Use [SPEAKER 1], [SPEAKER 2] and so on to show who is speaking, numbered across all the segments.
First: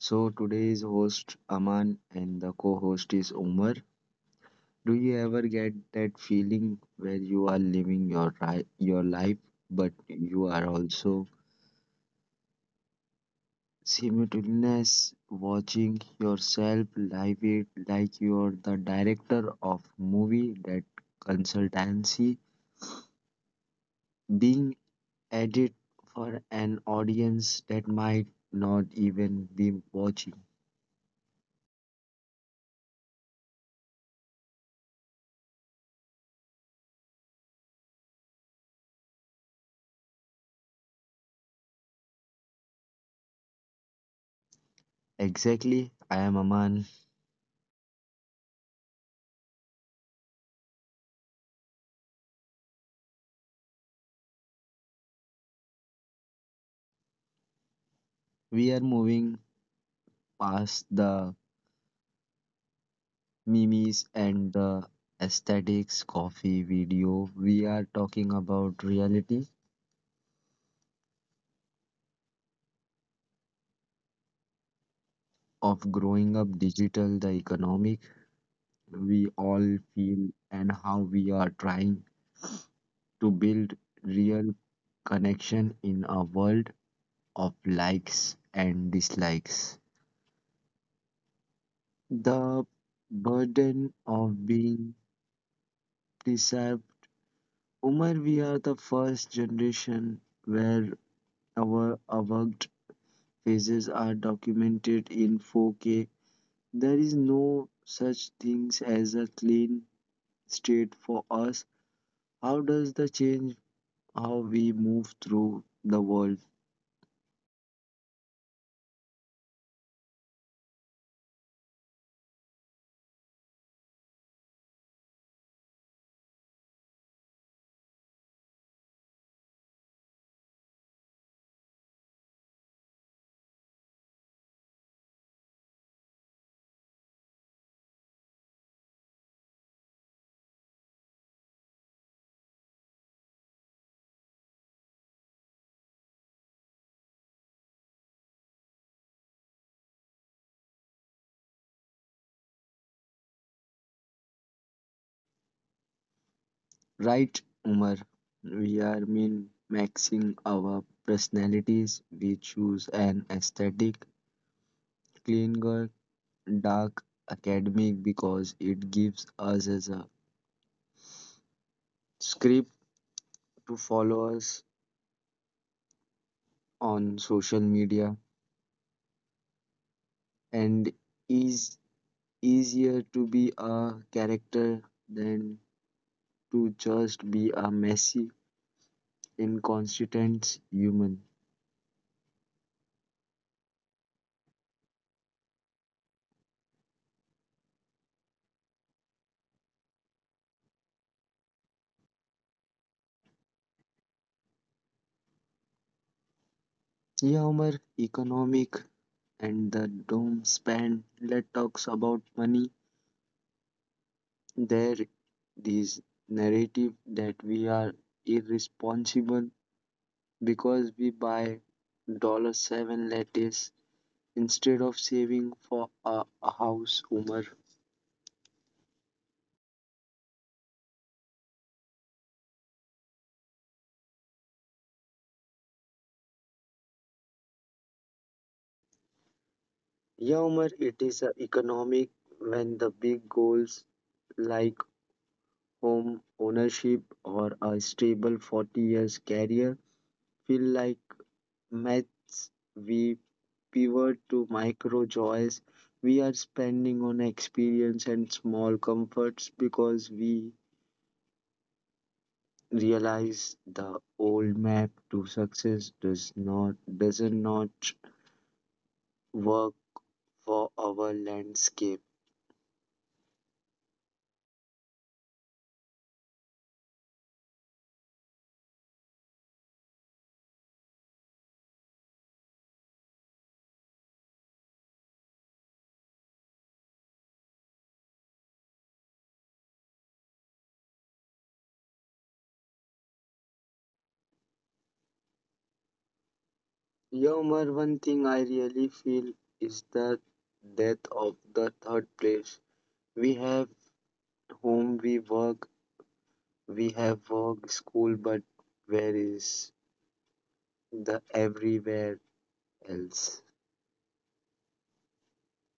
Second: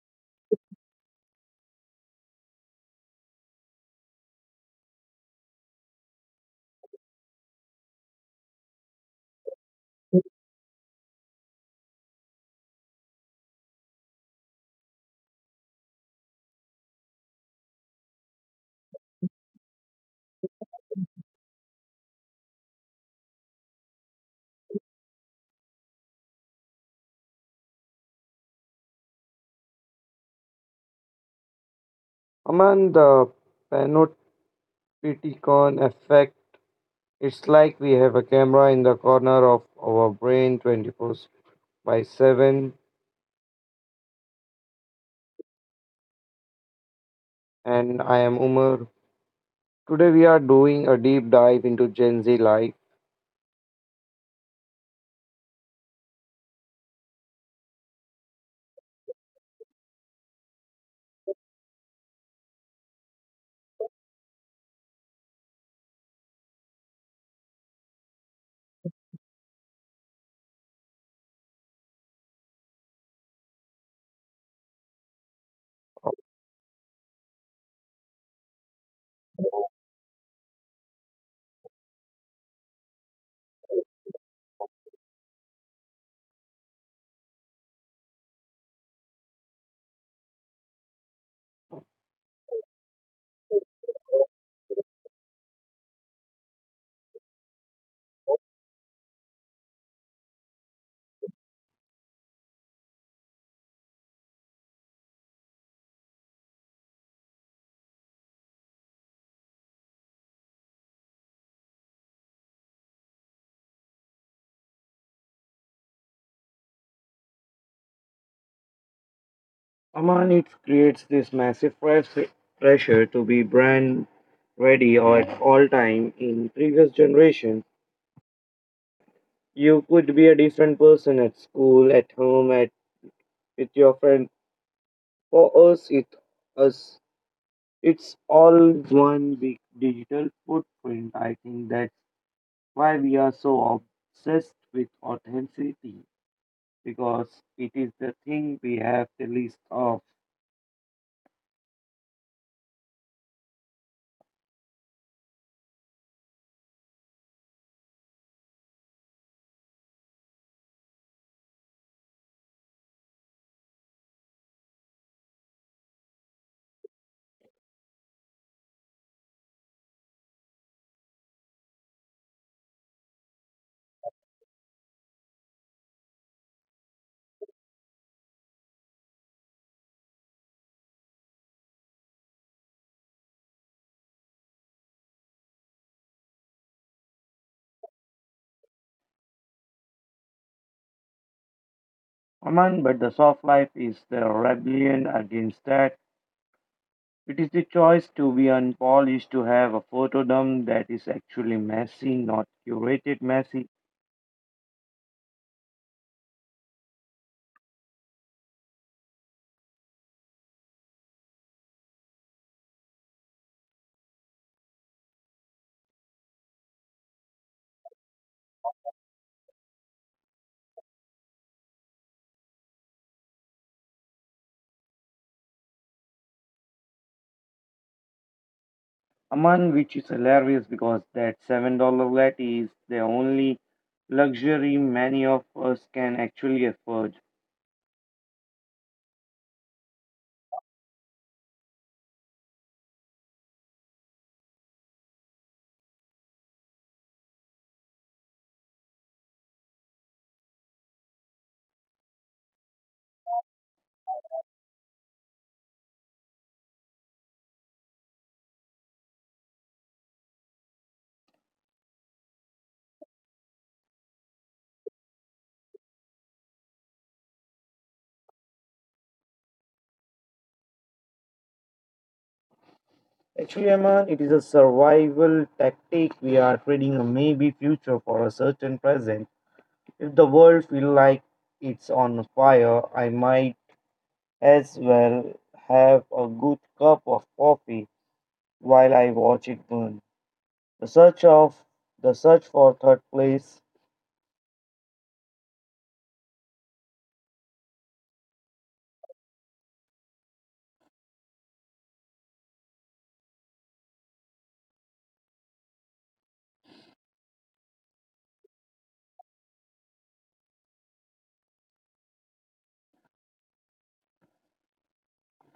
[SPEAKER 1] So today's host Aman and the co-host is Umar. Do you ever get that feeling where you are living your life, but you are also simultaneously watching yourself live it like you are the director of movie that consultancy being edited for an audience that might not even be watching.
[SPEAKER 2] Aman the panopticon effect, it's like we have a camera in the corner of our brain 24/7.
[SPEAKER 1] Exactly, I am Aman.
[SPEAKER 2] And I am Umar. Today we are doing a deep dive into Gen Z life.
[SPEAKER 1] We are moving past the memes and the aesthetics coffee video. We are talking about reality of growing up digital, the economic we all feel and how we are trying to build real connection in a world of likes and dislikes. The burden of being Umar, we are the first generation where our avowed phases are documented in 4K. There is no such things as a clean state for us. How does the change how we move through the world?
[SPEAKER 2] Aman, it creates this massive pressure to be brand ready or at all time. In previous generation, you could be a different person at school, at home, at with your friend. For us, us It's all one big digital footprint. I think that's why we are so obsessed with authenticity because it is the thing we have the least of.
[SPEAKER 1] Right, Umar. We are mean maxing our personalities. We choose an aesthetic, clean girl, dark academic because it gives us as a script to follow us on social media and is easier to be a character than to just be a messy, inconsistent human.
[SPEAKER 2] Aman, but the soft life is the rebellion against that. It is the choice to be unpolished, to have a photodome that is actually messy, not curated messy.
[SPEAKER 1] Yeah, Umar, economic and the doom span. Let talks about money. There, this narrative that we are irresponsible because we buy dollar seven lettuce instead of saving for a house. Umar,
[SPEAKER 2] Among which is hilarious because that $7 latte is the only luxury many of us can actually afford.
[SPEAKER 1] yeah, Umar, it is economic when the big goals like home ownership or a stable 40 years career feel like maths. We pivot to micro joys. We are spending on experience and small comforts because we realize the old map to success does not work for our landscape.
[SPEAKER 2] Actually, Aman, it is a survival tactic. We are trading a maybe future for a certain present. If the world feels like it's on fire, I might as well have a good cup of coffee while I watch it burn. The search of the search for third place.
[SPEAKER 1] Yeah, Umar, one thing I really feel is the death of the third place. We have home, we work, we have work, school, but where is the everywhere else?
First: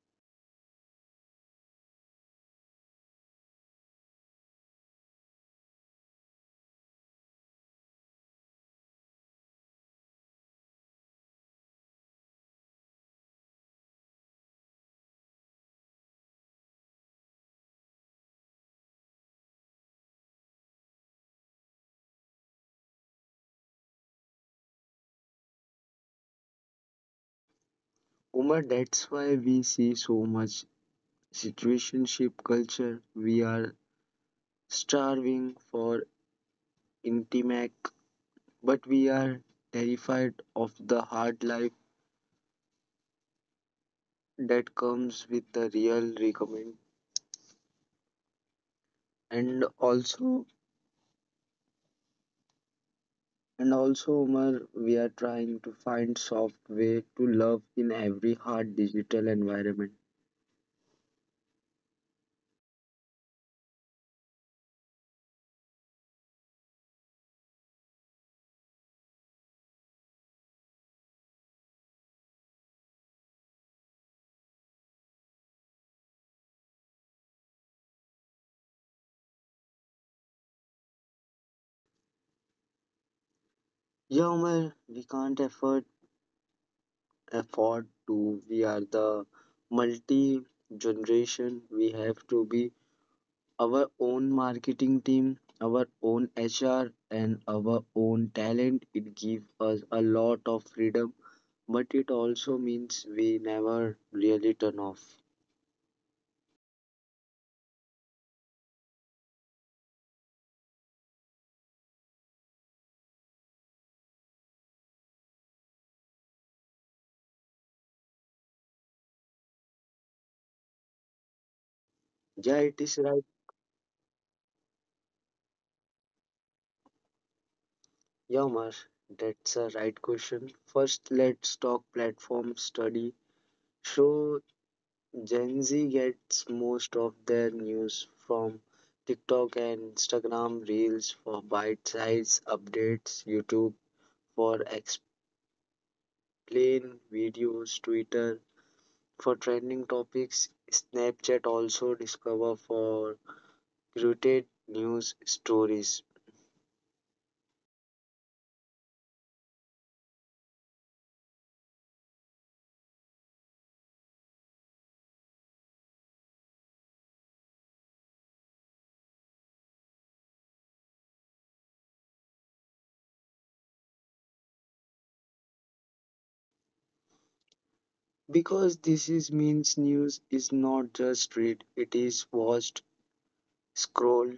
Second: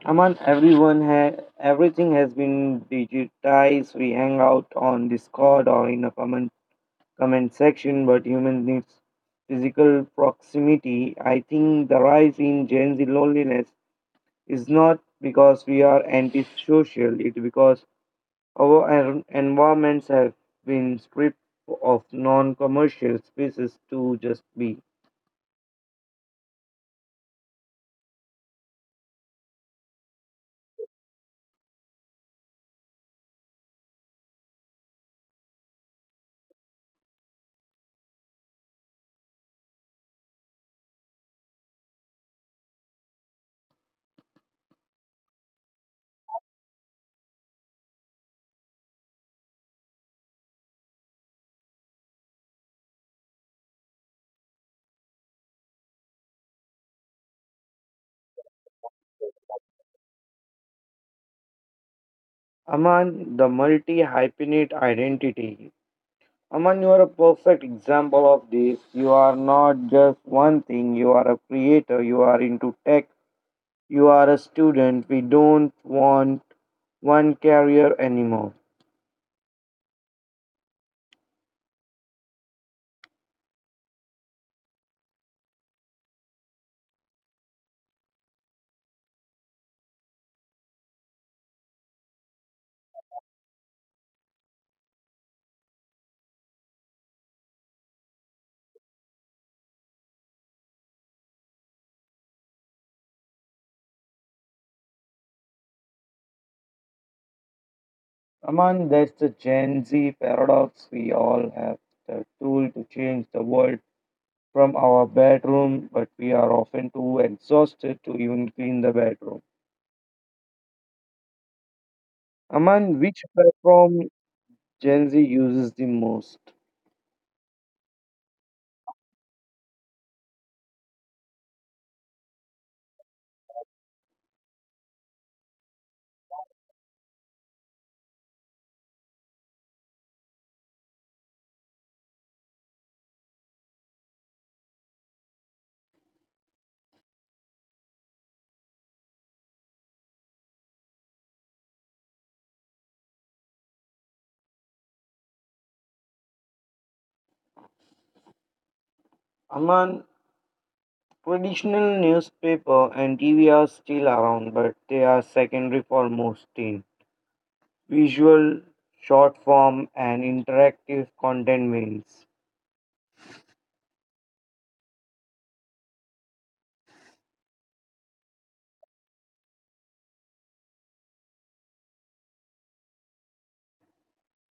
[SPEAKER 2] Aman, everything has been digitized. We hang out on Discord or in a comment section, but human needs physical proximity. I think the rise in Gen Z loneliness is not because we are antisocial; it's because our environments have been stripped of non-commercial spaces to just be.
[SPEAKER 1] Umar, that's why we see so much situationship culture. We are starving for intimate, but we are terrified of the hard life that comes with the real recommend. And also, And also, Umar, we are trying to find soft way to love in every hard digital environment.
[SPEAKER 2] Aman, the multi-hyphenate identity. Aman, you are a perfect example of this. You are not just one thing, you are a creator, you are into tech, you are a student. We don't want one career anymore.
[SPEAKER 1] Yeah, Umar, we can't afford to. We are the multi generation. We have to be our own marketing team, our own HR, and our own talent. It gives us a lot of freedom, but it also means we never really turn off.
[SPEAKER 2] Aman, that's the Gen Z paradox. We all have the tool to change the world from our bedroom, but we are often too exhausted to even clean the bedroom.
[SPEAKER 1] Yeah, it
[SPEAKER 2] Aman,
[SPEAKER 1] is
[SPEAKER 2] which
[SPEAKER 1] right.
[SPEAKER 2] platform Gen Z uses the most?
[SPEAKER 1] Yamar, that's a right question. First, let's talk platform study. So, Gen Z gets most of their news from TikTok and Instagram Reels for bite size updates, YouTube for explain videos, Twitter for trending topics, Snapchat also discover for curated news stories.
[SPEAKER 2] Aman, traditional newspaper and TV are still around, but they are secondary for most teens. Visual, short form, and interactive content wins.
[SPEAKER 1] Because this is means news is not just read, it is watched scroll.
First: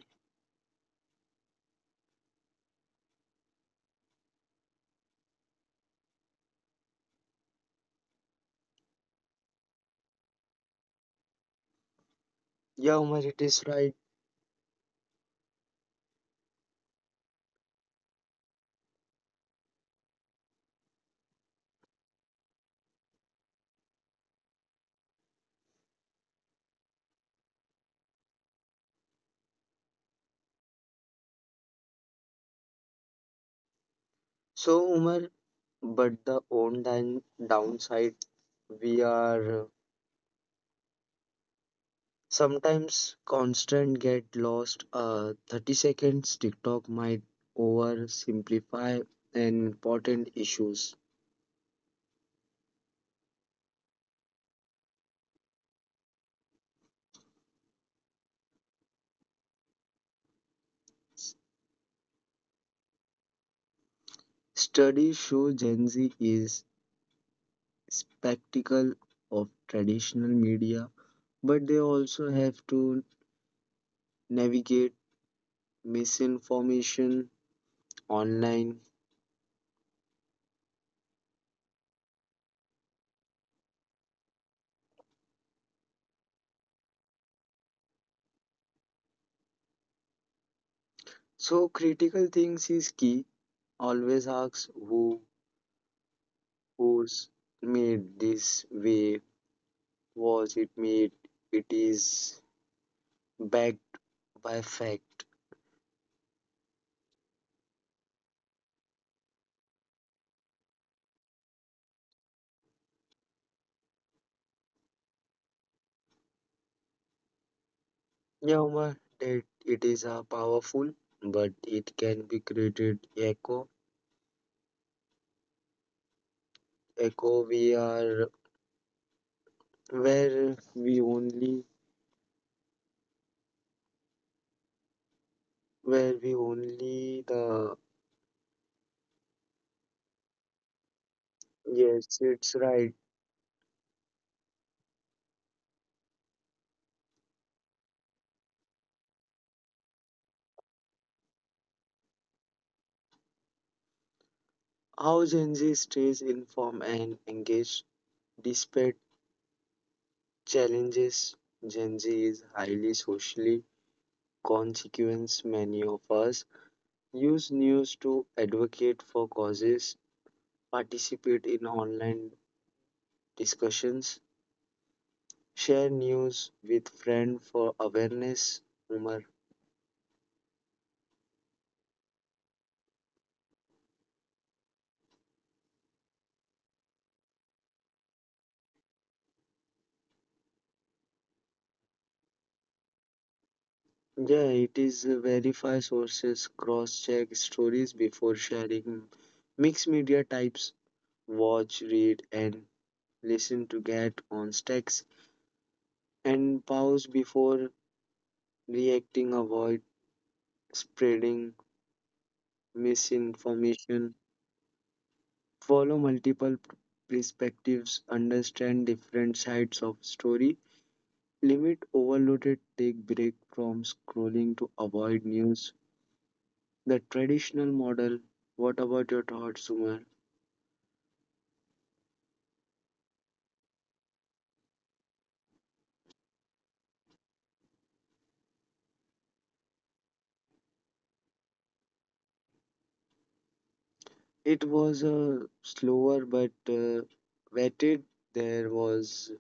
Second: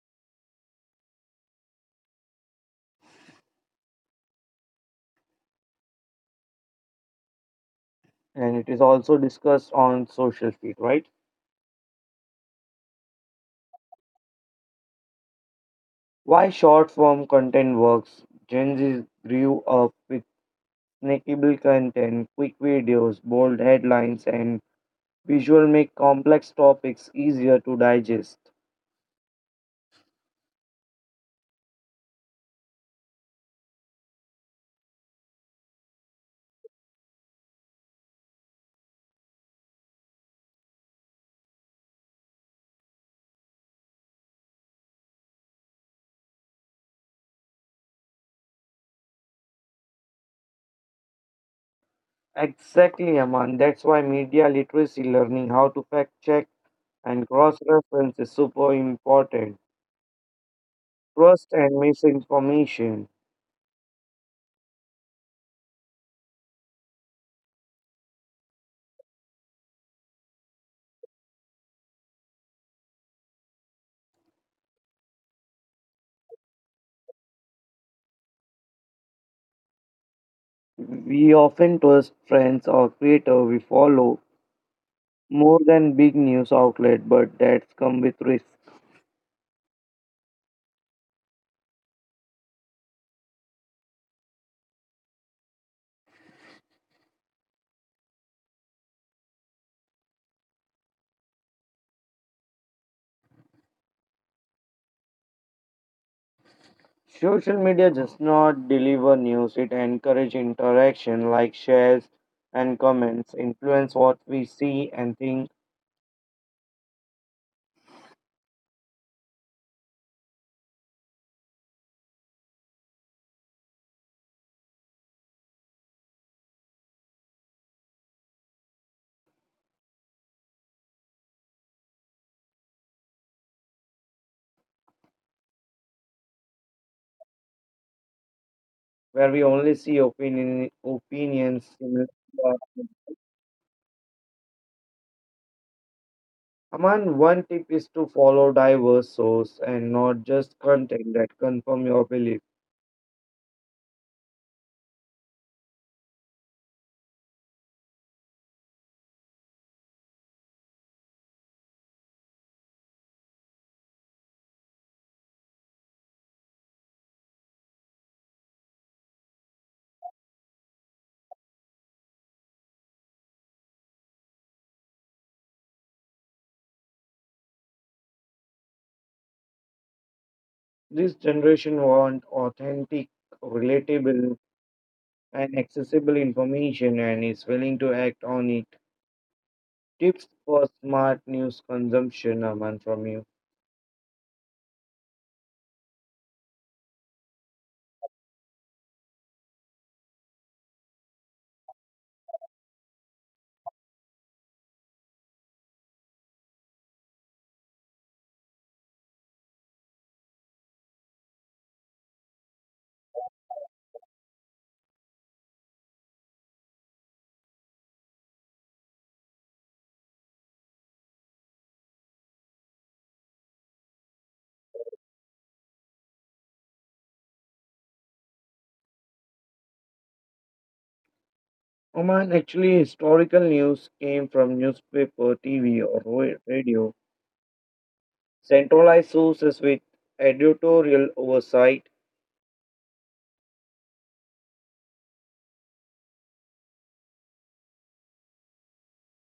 [SPEAKER 2] And it is also discussed on social feed, right?
[SPEAKER 1] Yeah, Umar, it is right.
[SPEAKER 2] Why short form content works. Gen Z grew up with snackable content, quick videos, bold headlines, and visual make complex topics easier to digest.
[SPEAKER 1] So, Umar, but the downside, we are sometimes constant get lost. 30 seconds TikTok might oversimplify important issues.
[SPEAKER 2] Exactly, Aman. That's why media literacy, learning how to fact check and cross reference is super important. Trust and misinformation.
[SPEAKER 1] Studies show Gen Z is spectacle of traditional media, but they also have to navigate misinformation online.
[SPEAKER 2] We often trust friends or creators we follow more than big news outlet, but that's come with risk.
[SPEAKER 1] So critical things is key always asks who's made this way was it made it is backed by fact
[SPEAKER 2] Social media does not deliver news, it encourages interaction like shares and comments, influence what we see and think,
[SPEAKER 1] yeah Omar, that it is a powerful but it can be created echo we are where we only where we only the
[SPEAKER 2] where we only see opinion, opinions similar.
[SPEAKER 1] yes it's right
[SPEAKER 2] Aman, one tip is to follow diverse source and not just content that confirm your belief.
[SPEAKER 1] how Gen Z stays informed and engaged despite challenges Gen Z is highly socially consequence, many of us use news to advocate for causes, participate in online discussions, share news with friends for awareness, humor.
[SPEAKER 2] This generation want authentic, relatable, and accessible information and is willing to act on it. Tips for smart news consumption, Aman, from you.
[SPEAKER 1] Yeah, it is verify sources, cross check stories before sharing. Mixed media types watch, read, and listen to get context and pause before reacting, avoid spreading misinformation follow perspectives, understand different sides of story, limit overloaded, take break from scrolling to avoid news. The traditional model. What about your thoughts, Sumar?
[SPEAKER 2] Oman actually, historical news came from newspaper, TV, or radio. Centralized sources with editorial oversight.
[SPEAKER 1] It was a slower but vetted. There was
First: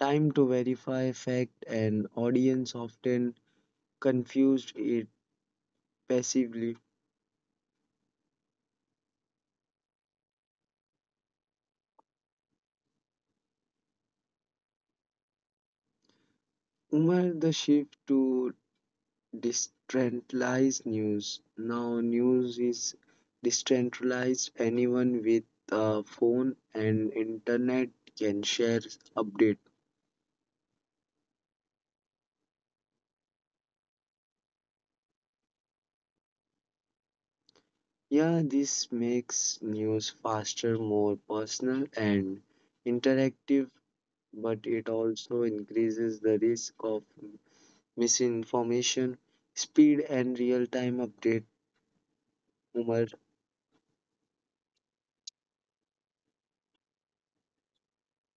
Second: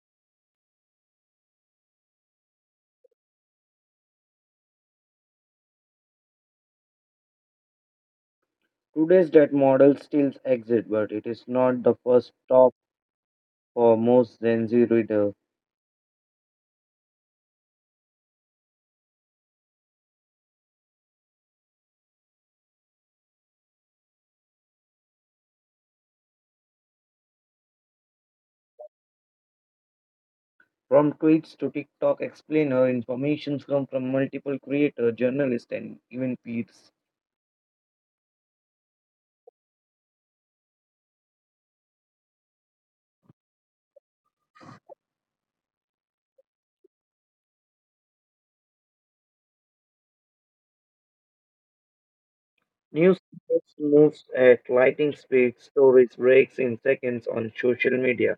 [SPEAKER 1] time to verify fact, and audience often confused it passively.
[SPEAKER 2] Today's that model still exists, but it is not the first for most Gen Z reader.
[SPEAKER 1] Umar, the shift to decentralized news. Now, news is decentralized. Anyone with a phone and internet can share update.
[SPEAKER 2] From tweets to TikTok explainer, information comes from multiple creators, journalists, and even peers.
[SPEAKER 1] Yeah, this makes news faster, more personal, and interactive, but it also increases the risk of misinformation, speed, and real time update. Umar.
[SPEAKER 2] News moves at lightning speed, stories breaks in seconds on social media.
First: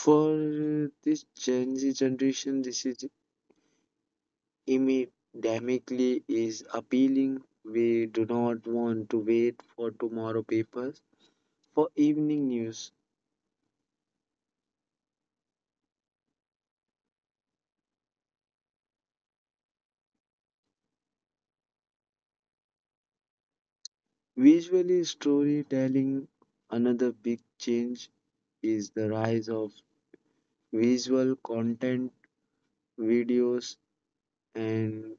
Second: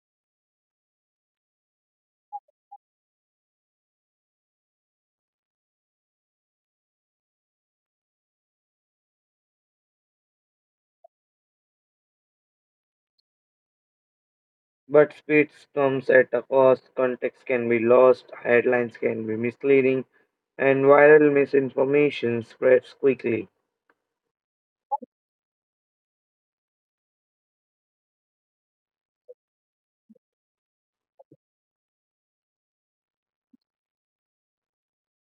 [SPEAKER 1] For this Gen Z generation, this is immediately is appealing. We do not want to wait for tomorrow papers for evening news.
[SPEAKER 2] But speed comes at a cost, context can be lost, headlines can be misleading, and viral misinformation spreads quickly.
[SPEAKER 1] Visually storytelling, another big change is the rise of visual content, videos and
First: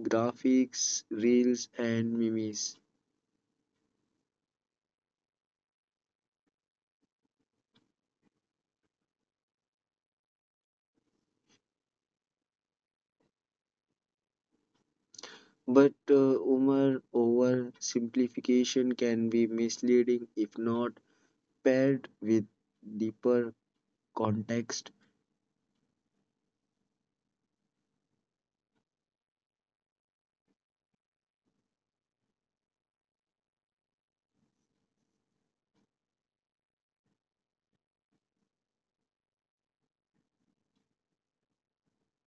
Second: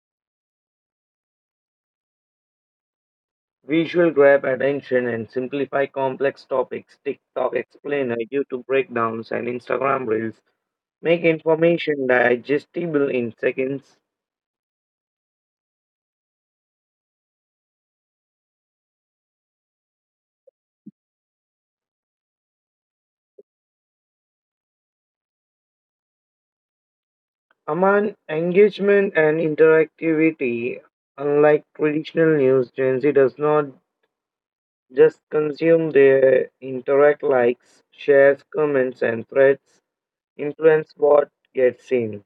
[SPEAKER 1] graphics, reels and memes.
[SPEAKER 2] Visual grab attention and simplify complex topics. TikTok explainer, YouTube breakdowns, and Instagram reels make information digestible in seconds.
[SPEAKER 1] But Umar oversimplification can be misleading if not paired with deeper context.
[SPEAKER 2] Among engagement and interactivity, unlike traditional news, Gen Z does not just consume, they interact, likes, shares, comments, and threads, influence what gets seen.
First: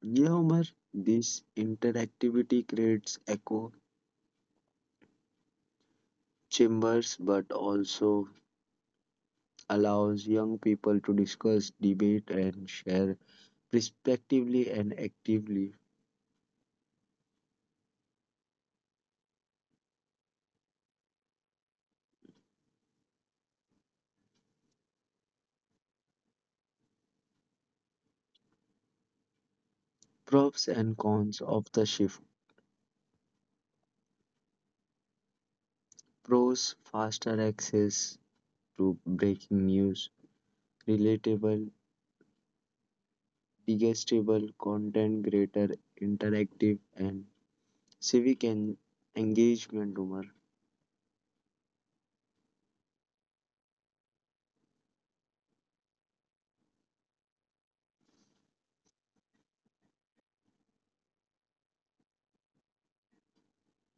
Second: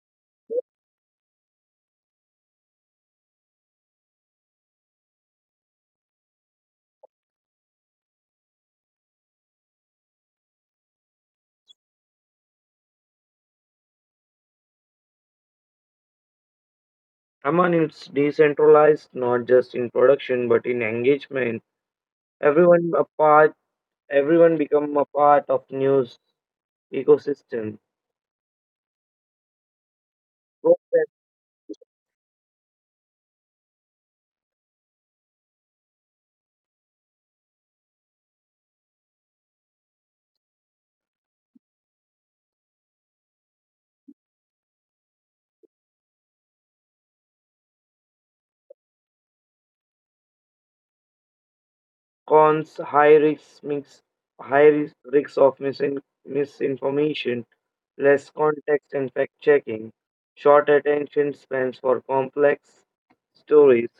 [SPEAKER 1] Yeah, Omar, this interactivity creates echo chambers but also allows young people to discuss, debate, and share respectively and actively
[SPEAKER 2] Among it's decentralized not just in production but in engagement. Everyone a part, everyone become a part of news ecosystem.
[SPEAKER 1] pros and cons of the shift. Pros faster access to breaking news, relatable, digestible content, greater interactive and civic en- engagement. Omar,
[SPEAKER 2] Cons, high risks mix high risk risks of misinformation, less context and fact checking, short attention spans for complex stories.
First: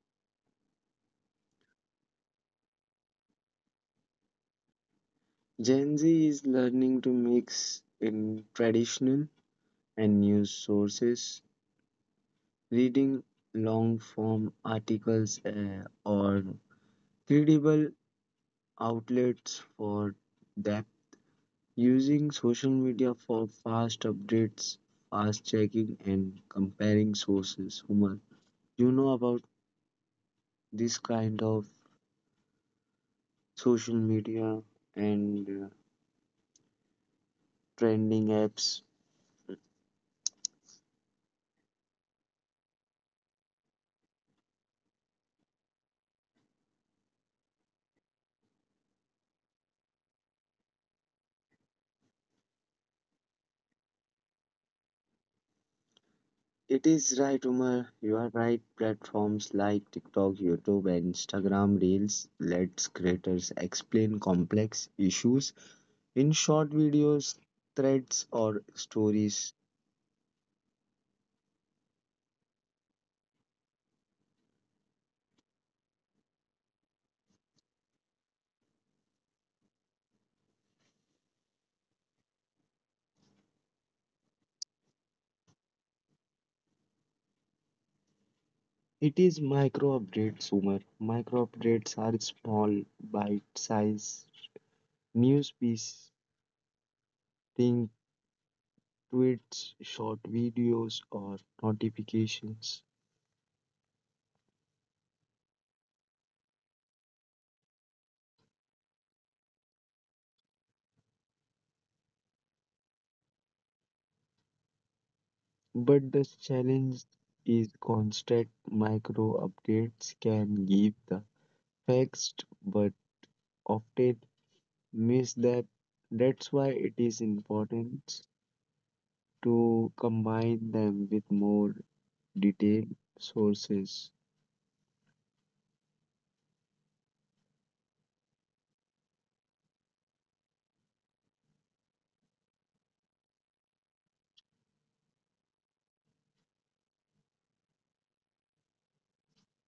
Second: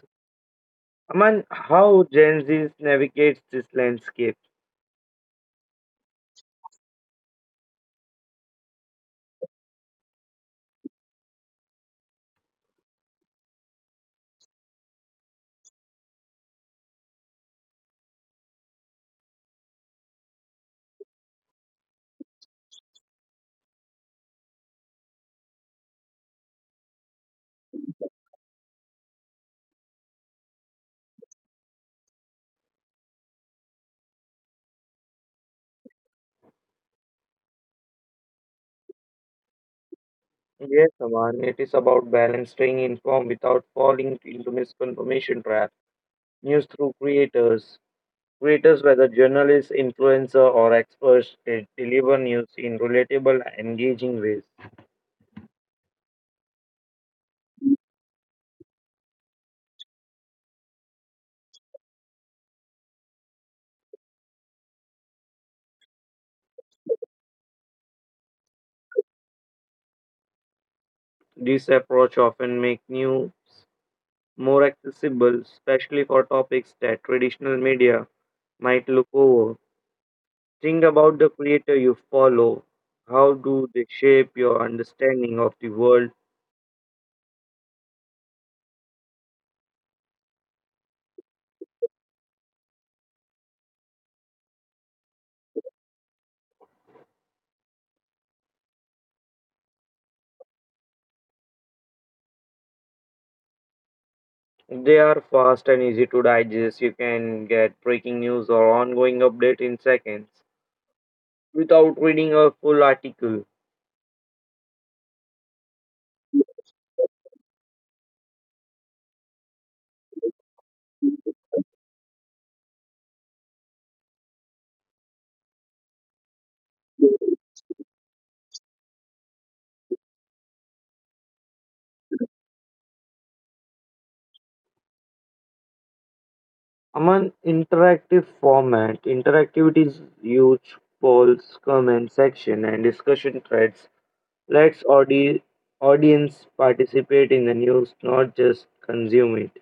[SPEAKER 2] Aman, how Gen Z navigates this landscape?
[SPEAKER 1] Gen Z is learning to mix in traditional and news sources, reading long form articles or credible outlets for that, using social media for fast updates, fast checking, and comparing sources. Human, you know about this kind of social media and trending apps.
[SPEAKER 2] Yes, Aman, it is about balance, staying informed without falling into misinformation trap. News through creators whether journalists, influencer, or experts, they deliver news in relatable, engaging ways.
[SPEAKER 1] It is right, Umar. You are right. Platforms like TikTok, YouTube, and Instagram Reels lets creators explain complex issues in short videos, threads, or stories.
[SPEAKER 2] This approach often makes news more accessible, especially for topics that traditional media might look over. Think about the creator you follow. How do they shape your understanding of the world?
[SPEAKER 1] It is micro updates, Umar. Micro updates are small, bite-sized news pieces, think tweets, short videos, or notifications.
[SPEAKER 2] If they are fast and easy to digest. You can get breaking news or ongoing update in seconds without reading a full article.
[SPEAKER 1] But the challenge is constant micro updates can give the fixed but often miss that that's why it is important to combine them with more detailed sources
[SPEAKER 2] Among interactive format, interactivity is huge polls, comment section, and discussion threads. Let's audience participate in the news, not just consume it.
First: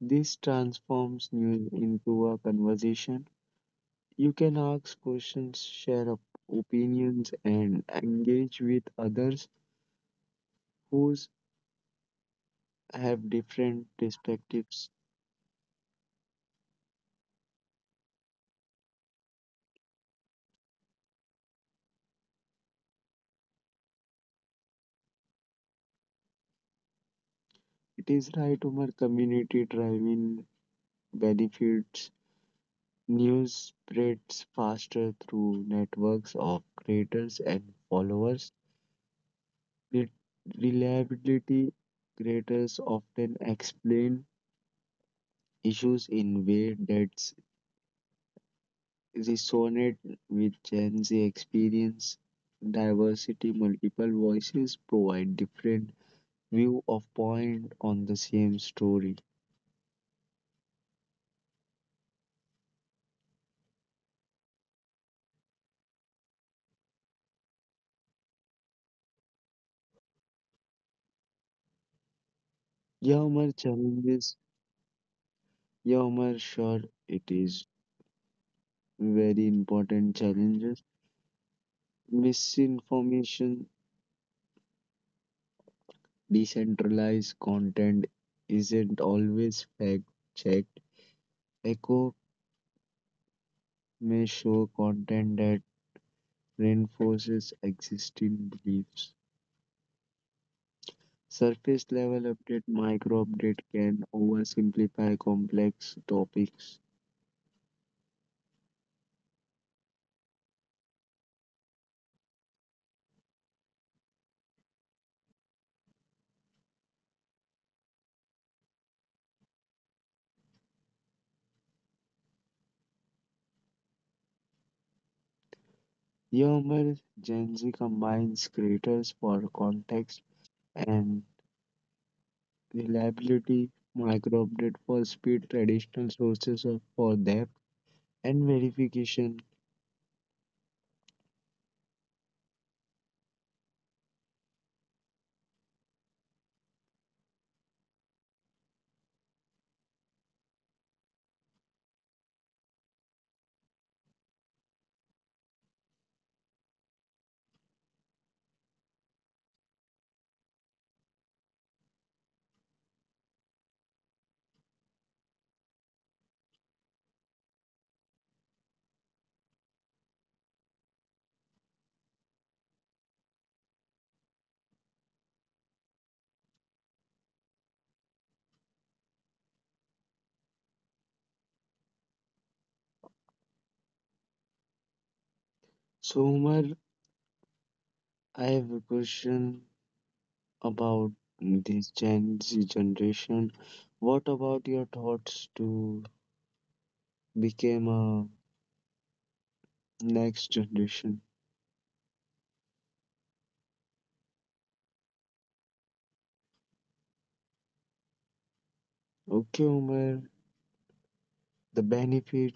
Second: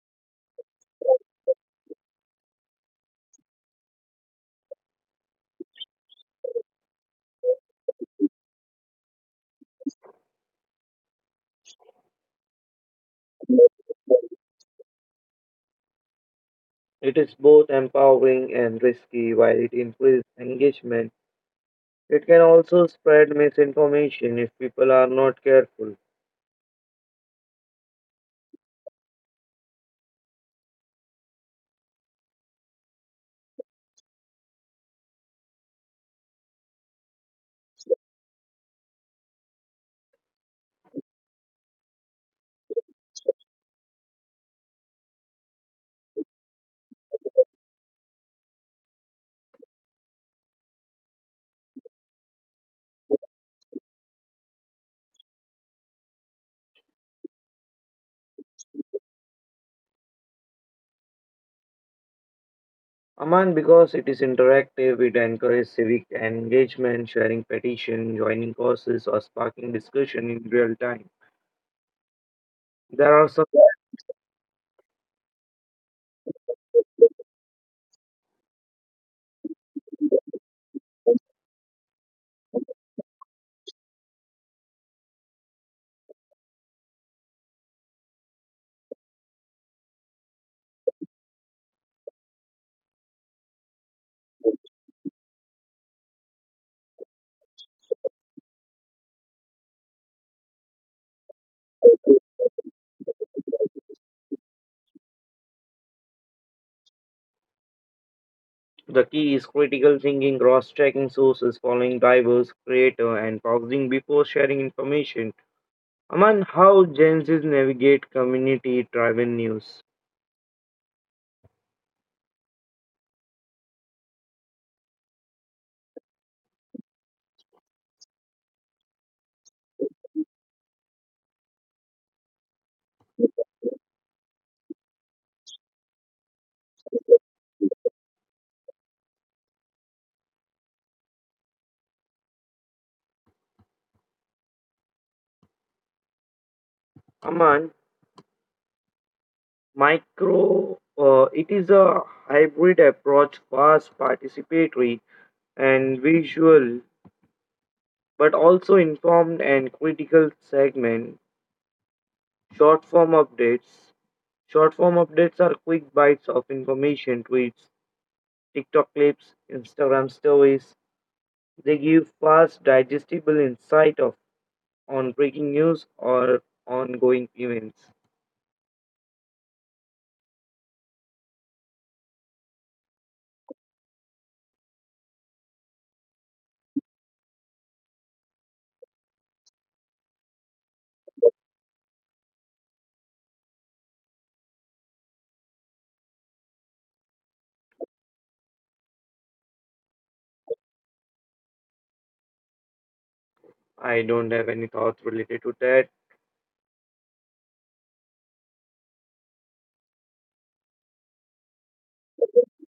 [SPEAKER 1] this transforms news into a conversation you can ask questions share opinions and engage with others who have different perspectives
[SPEAKER 2] It is both empowering and risky while it increases engagement. It can also spread misinformation if people are not careful.
[SPEAKER 1] it is right Umar community driving benefits. News spreads faster through networks of creators and followers. With reliability, creators often explain issues in ways that resonate with Gen Z experience. Diversity, multiple voices provide different view of point on the same story.
[SPEAKER 2] Aman, because it is interactive, it encourages civic engagement, sharing petition, joining courses, or sparking discussion in real time.
[SPEAKER 1] यह
[SPEAKER 2] There are some.
[SPEAKER 1] हमारे challenges, यह हमारे sure it is very important challenges. Misinformation decentralized content isn't always fact checked. Echo may show content that reinforces existing beliefs. Surface level update, micro update can oversimplify complex topics.
[SPEAKER 2] The key is critical thinking, cross-checking sources, following diverse creator, and pausing before sharing information. Aman, how Gen Zs navigate community driven news?
[SPEAKER 1] Yammer Gen Z combines creators for context and reliability, micro update for speed, traditional sources for depth and verification.
[SPEAKER 2] Aman, micro, it is a hybrid approach, fast, participatory, and visual, but also informed and critical segment. Short form updates. Short form updates are quick bites of information, tweets, TikTok clips, Instagram stories. They give fast, digestible insight of on breaking news or ongoing events.
[SPEAKER 1] So, Umar, I have a question about this Gen Z generation. What about your thoughts to become a next generation?
[SPEAKER 2] I don't have any thoughts related to that.
[SPEAKER 1] Okay, Umar. The benefit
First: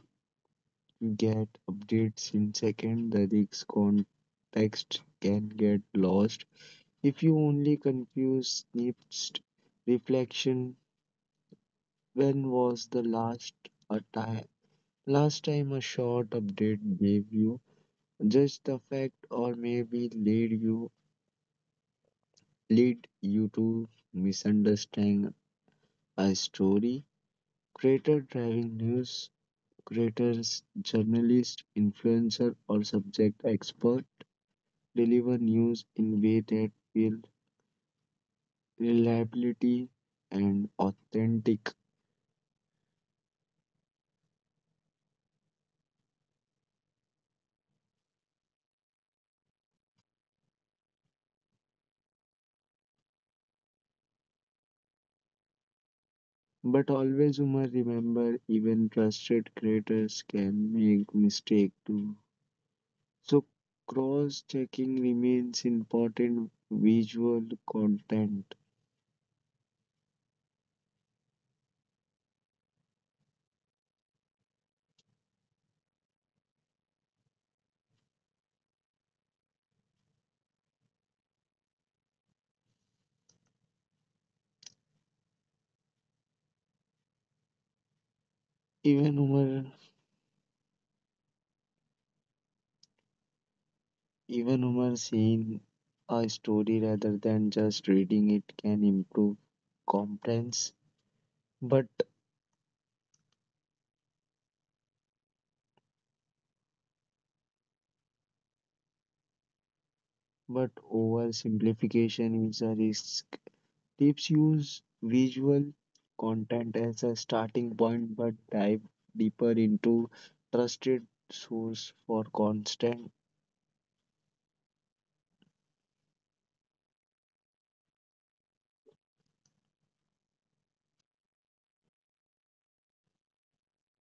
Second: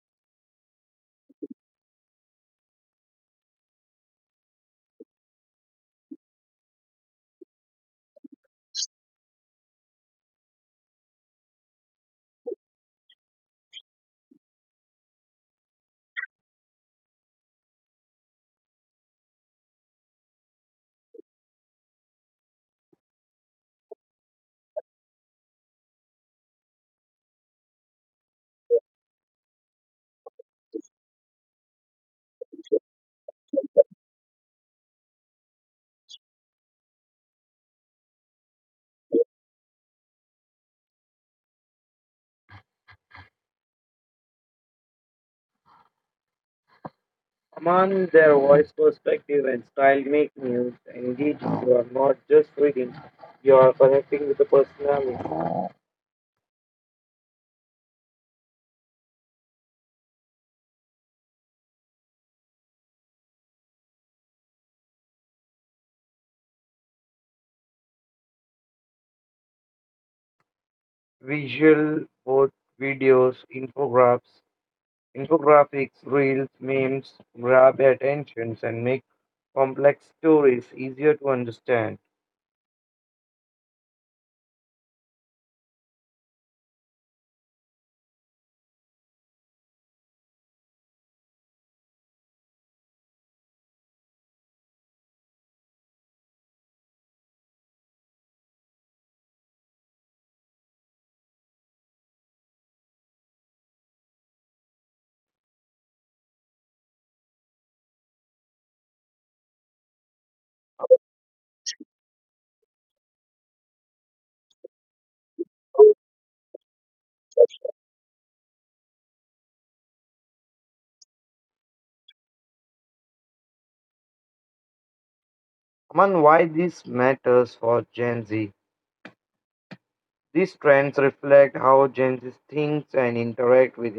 [SPEAKER 1] you get updates in second, the risk context can get lost. If you only confuse snips reflection, when was the last a time last time a short update gave you just the fact or maybe lead you to misunderstand a story. Creator driving news, creators, journalists, influencer, or subject expert deliver news in way that feel reliability and authentic.
[SPEAKER 2] Among their voice perspective and style make news. Indeed, you are not just reading, you are connecting with the personality.
[SPEAKER 1] But always you must remember even trusted creators can make mistake too. So cross checking remains important visual content.
[SPEAKER 2] Visual, both videos, infographics, reels, memes grab attentions and make complex stories easier to understand.
[SPEAKER 1] Even Umar Even humor seeing a story rather than just reading it can improve comprehension. But but oversimplification is a risk. Tips use visual content as a starting point, but dive deeper into trusted source for constant.
[SPEAKER 2] Aman, why this matters for Gen Z? These trends reflect how Gen Z thinks and interact with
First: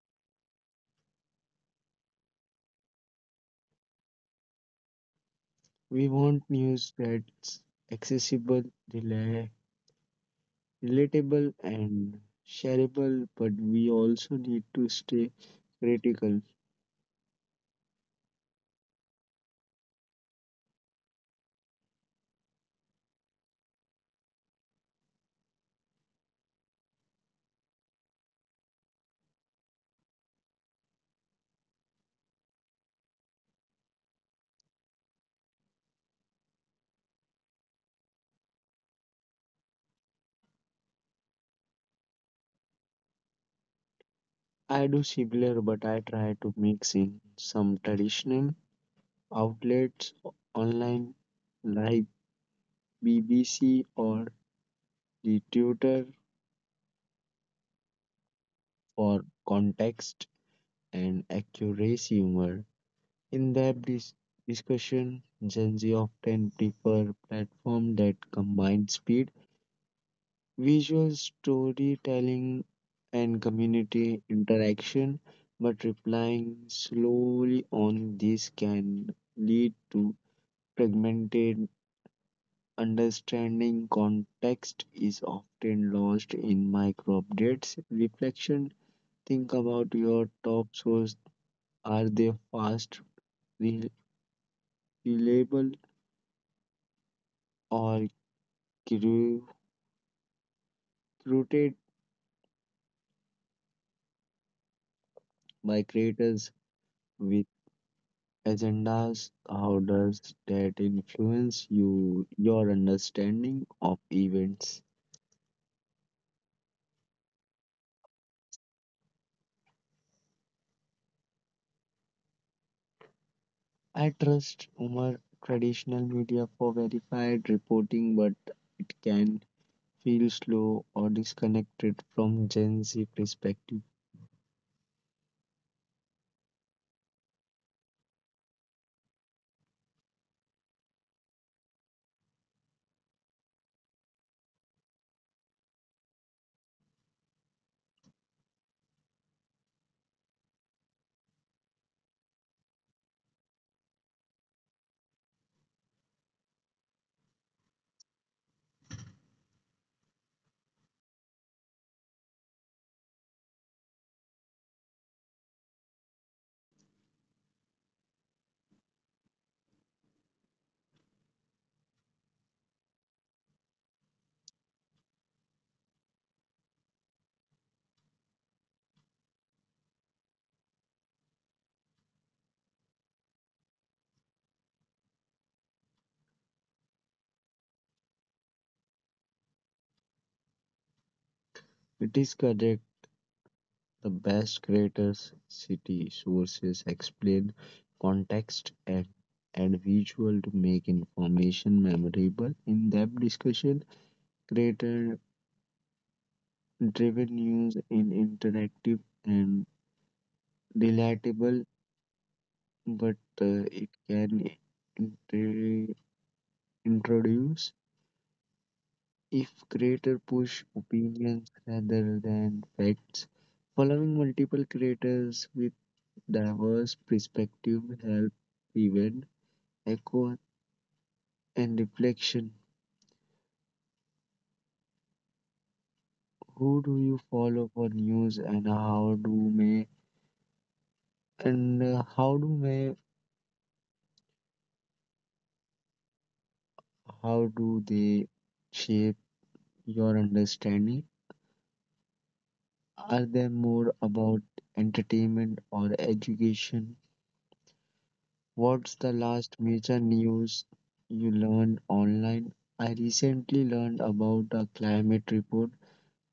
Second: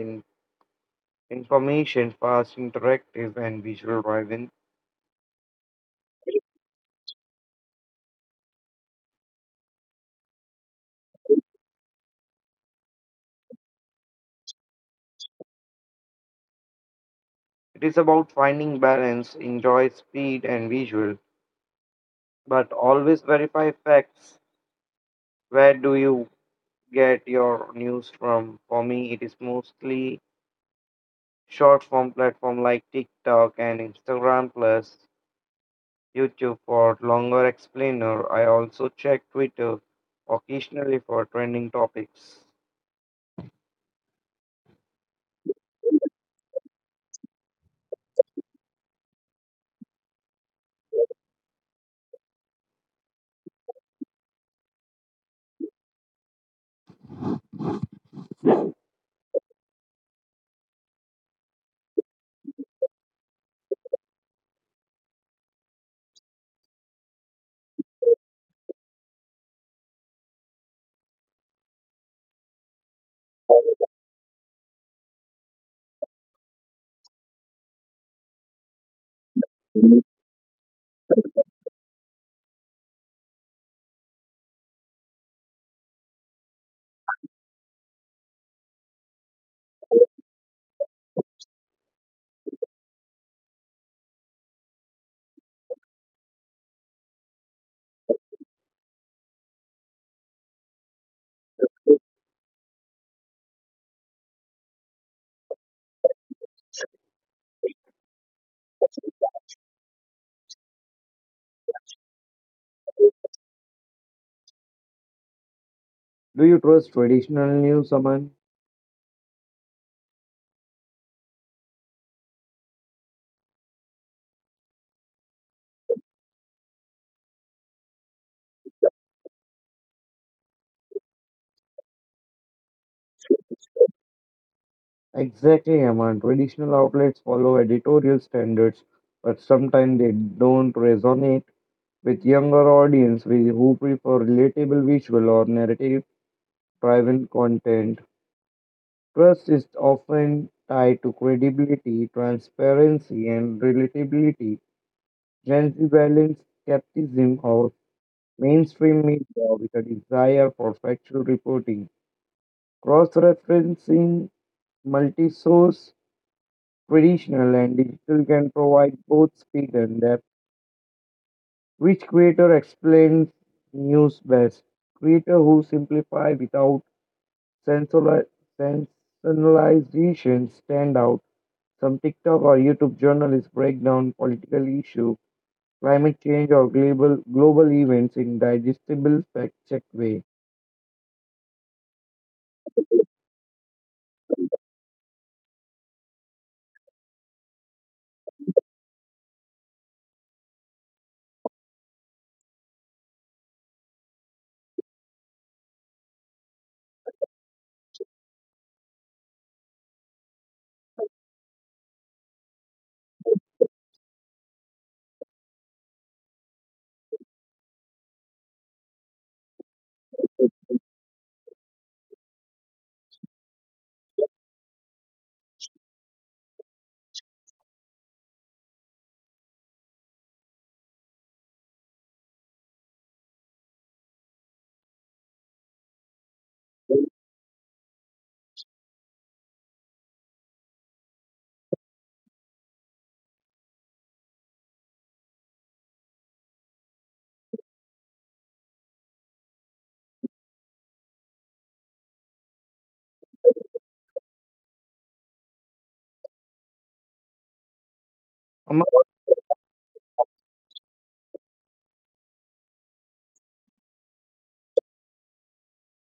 [SPEAKER 2] information fast, interactive, and visual driven.
[SPEAKER 1] We want news that's accessible, rela- relatable, and shareable, but we also need to stay critical.
[SPEAKER 2] It is about finding balance, enjoy speed and visual, but always verify facts. Where do you get your news from? For me, it is mostly short form platform like TikTok and Instagram plus YouTube for longer explainer. I also check Twitter occasionally for trending topics.
[SPEAKER 1] I do similar, but I try to mix in some traditional outlets online, like BBC or the Tutor for context and accuracy. Humor. In discussion, Gen Z often prefer platform that combine speed, visual storytelling, and community interaction, but replying slowly on this can lead to fragmented understanding context is often lost in micro updates. Reflection think about your top source. Are they fast, re- reliable, or curated by creators with agendas? How does that influence your understanding of events?
[SPEAKER 2] Do you trust traditional news, Aman?
[SPEAKER 1] I trust Umar traditional media for verified reporting, but it can feel slow or disconnected from Gen Z perspective.
[SPEAKER 2] Exactly, Aman. Traditional outlets follow editorial standards, but sometimes they don't resonate with younger audience who prefer relatable visual or narrative-driven content. Trust is often tied to credibility, transparency, and relatability. Gen Z balance skepticism of mainstream media with a desire for factual reporting. Cross-referencing multi-source, traditional and digital, can provide both speed and depth. Which creator explains news best? Creator who simplify without sensoli- sensationalization stand out. Some TikTok or YouTube journalists break down political issue, climate change, or global events in digestible fact-check way.
[SPEAKER 1] It is correct. The best creators, city sources explain context and visual to make information memorable. In depth discussion, creator driven news in interactive and relatable, but it can intri- introduce. If creator push opinions rather than facts, following multiple creators with diverse perspective help prevent echo and reflection. Who do you follow for news and and uh, how do may how do they shape your understanding? Are they more about entertainment or education? What's
[SPEAKER 2] Ama-
[SPEAKER 1] the last major news you learned online? I recently learned about a climate report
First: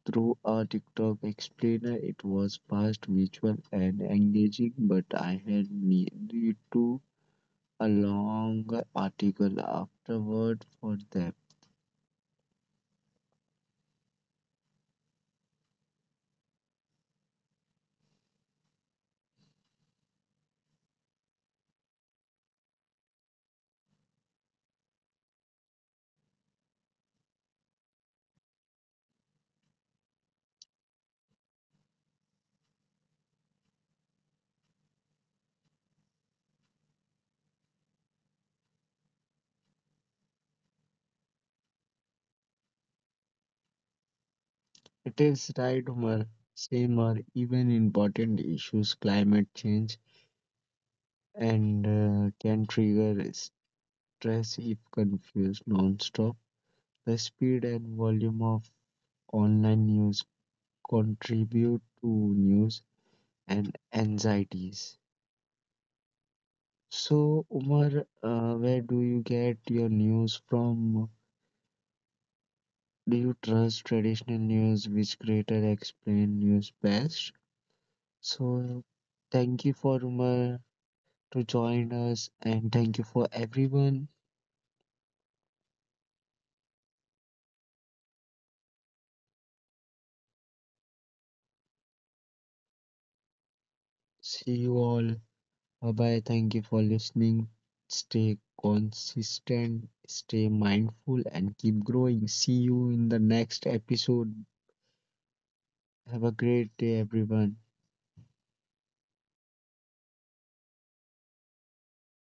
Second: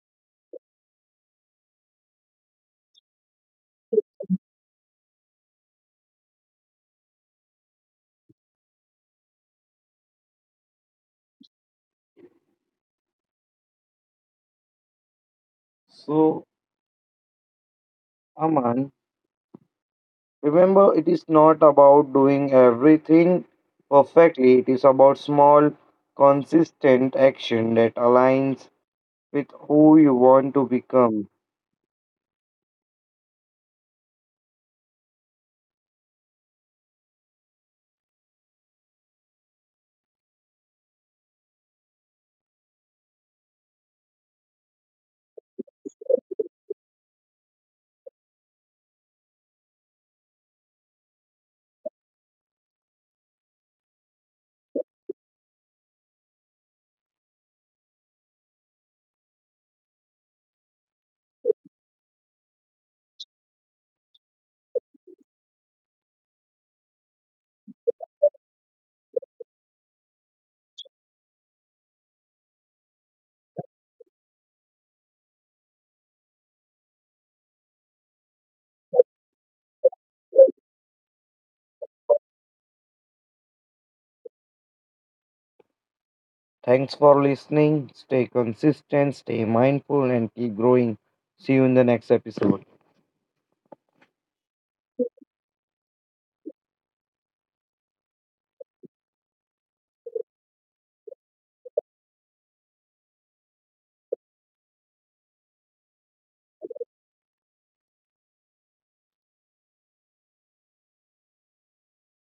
[SPEAKER 1] through a TikTok explainer. It was fast, visual, and engaging, but I had need to a long article afterward for them.
[SPEAKER 2] So, Aman, remember, it is not about doing everything perfectly, it is about small, consistent action that aligns with who you want to become.
[SPEAKER 1] It is right, Umar. Same or even important issues, climate change, and can trigger stress if confused non. The speed and volume of online news contribute to news and anxieties. So, Umar, where do you get your news from? Do you trust traditional news, which creator explain news best? So, thank you for Umar to join us, and thank you for everyone.
[SPEAKER 2] Thanks for listening. Stay consistent, stay mindful, and keep growing. See you in the next episode.
[SPEAKER 1] See you all. Bye bye. Thank you for listening. Stay consistent, stay mindful, and keep growing. See you in the next episode. Have a great day, everyone.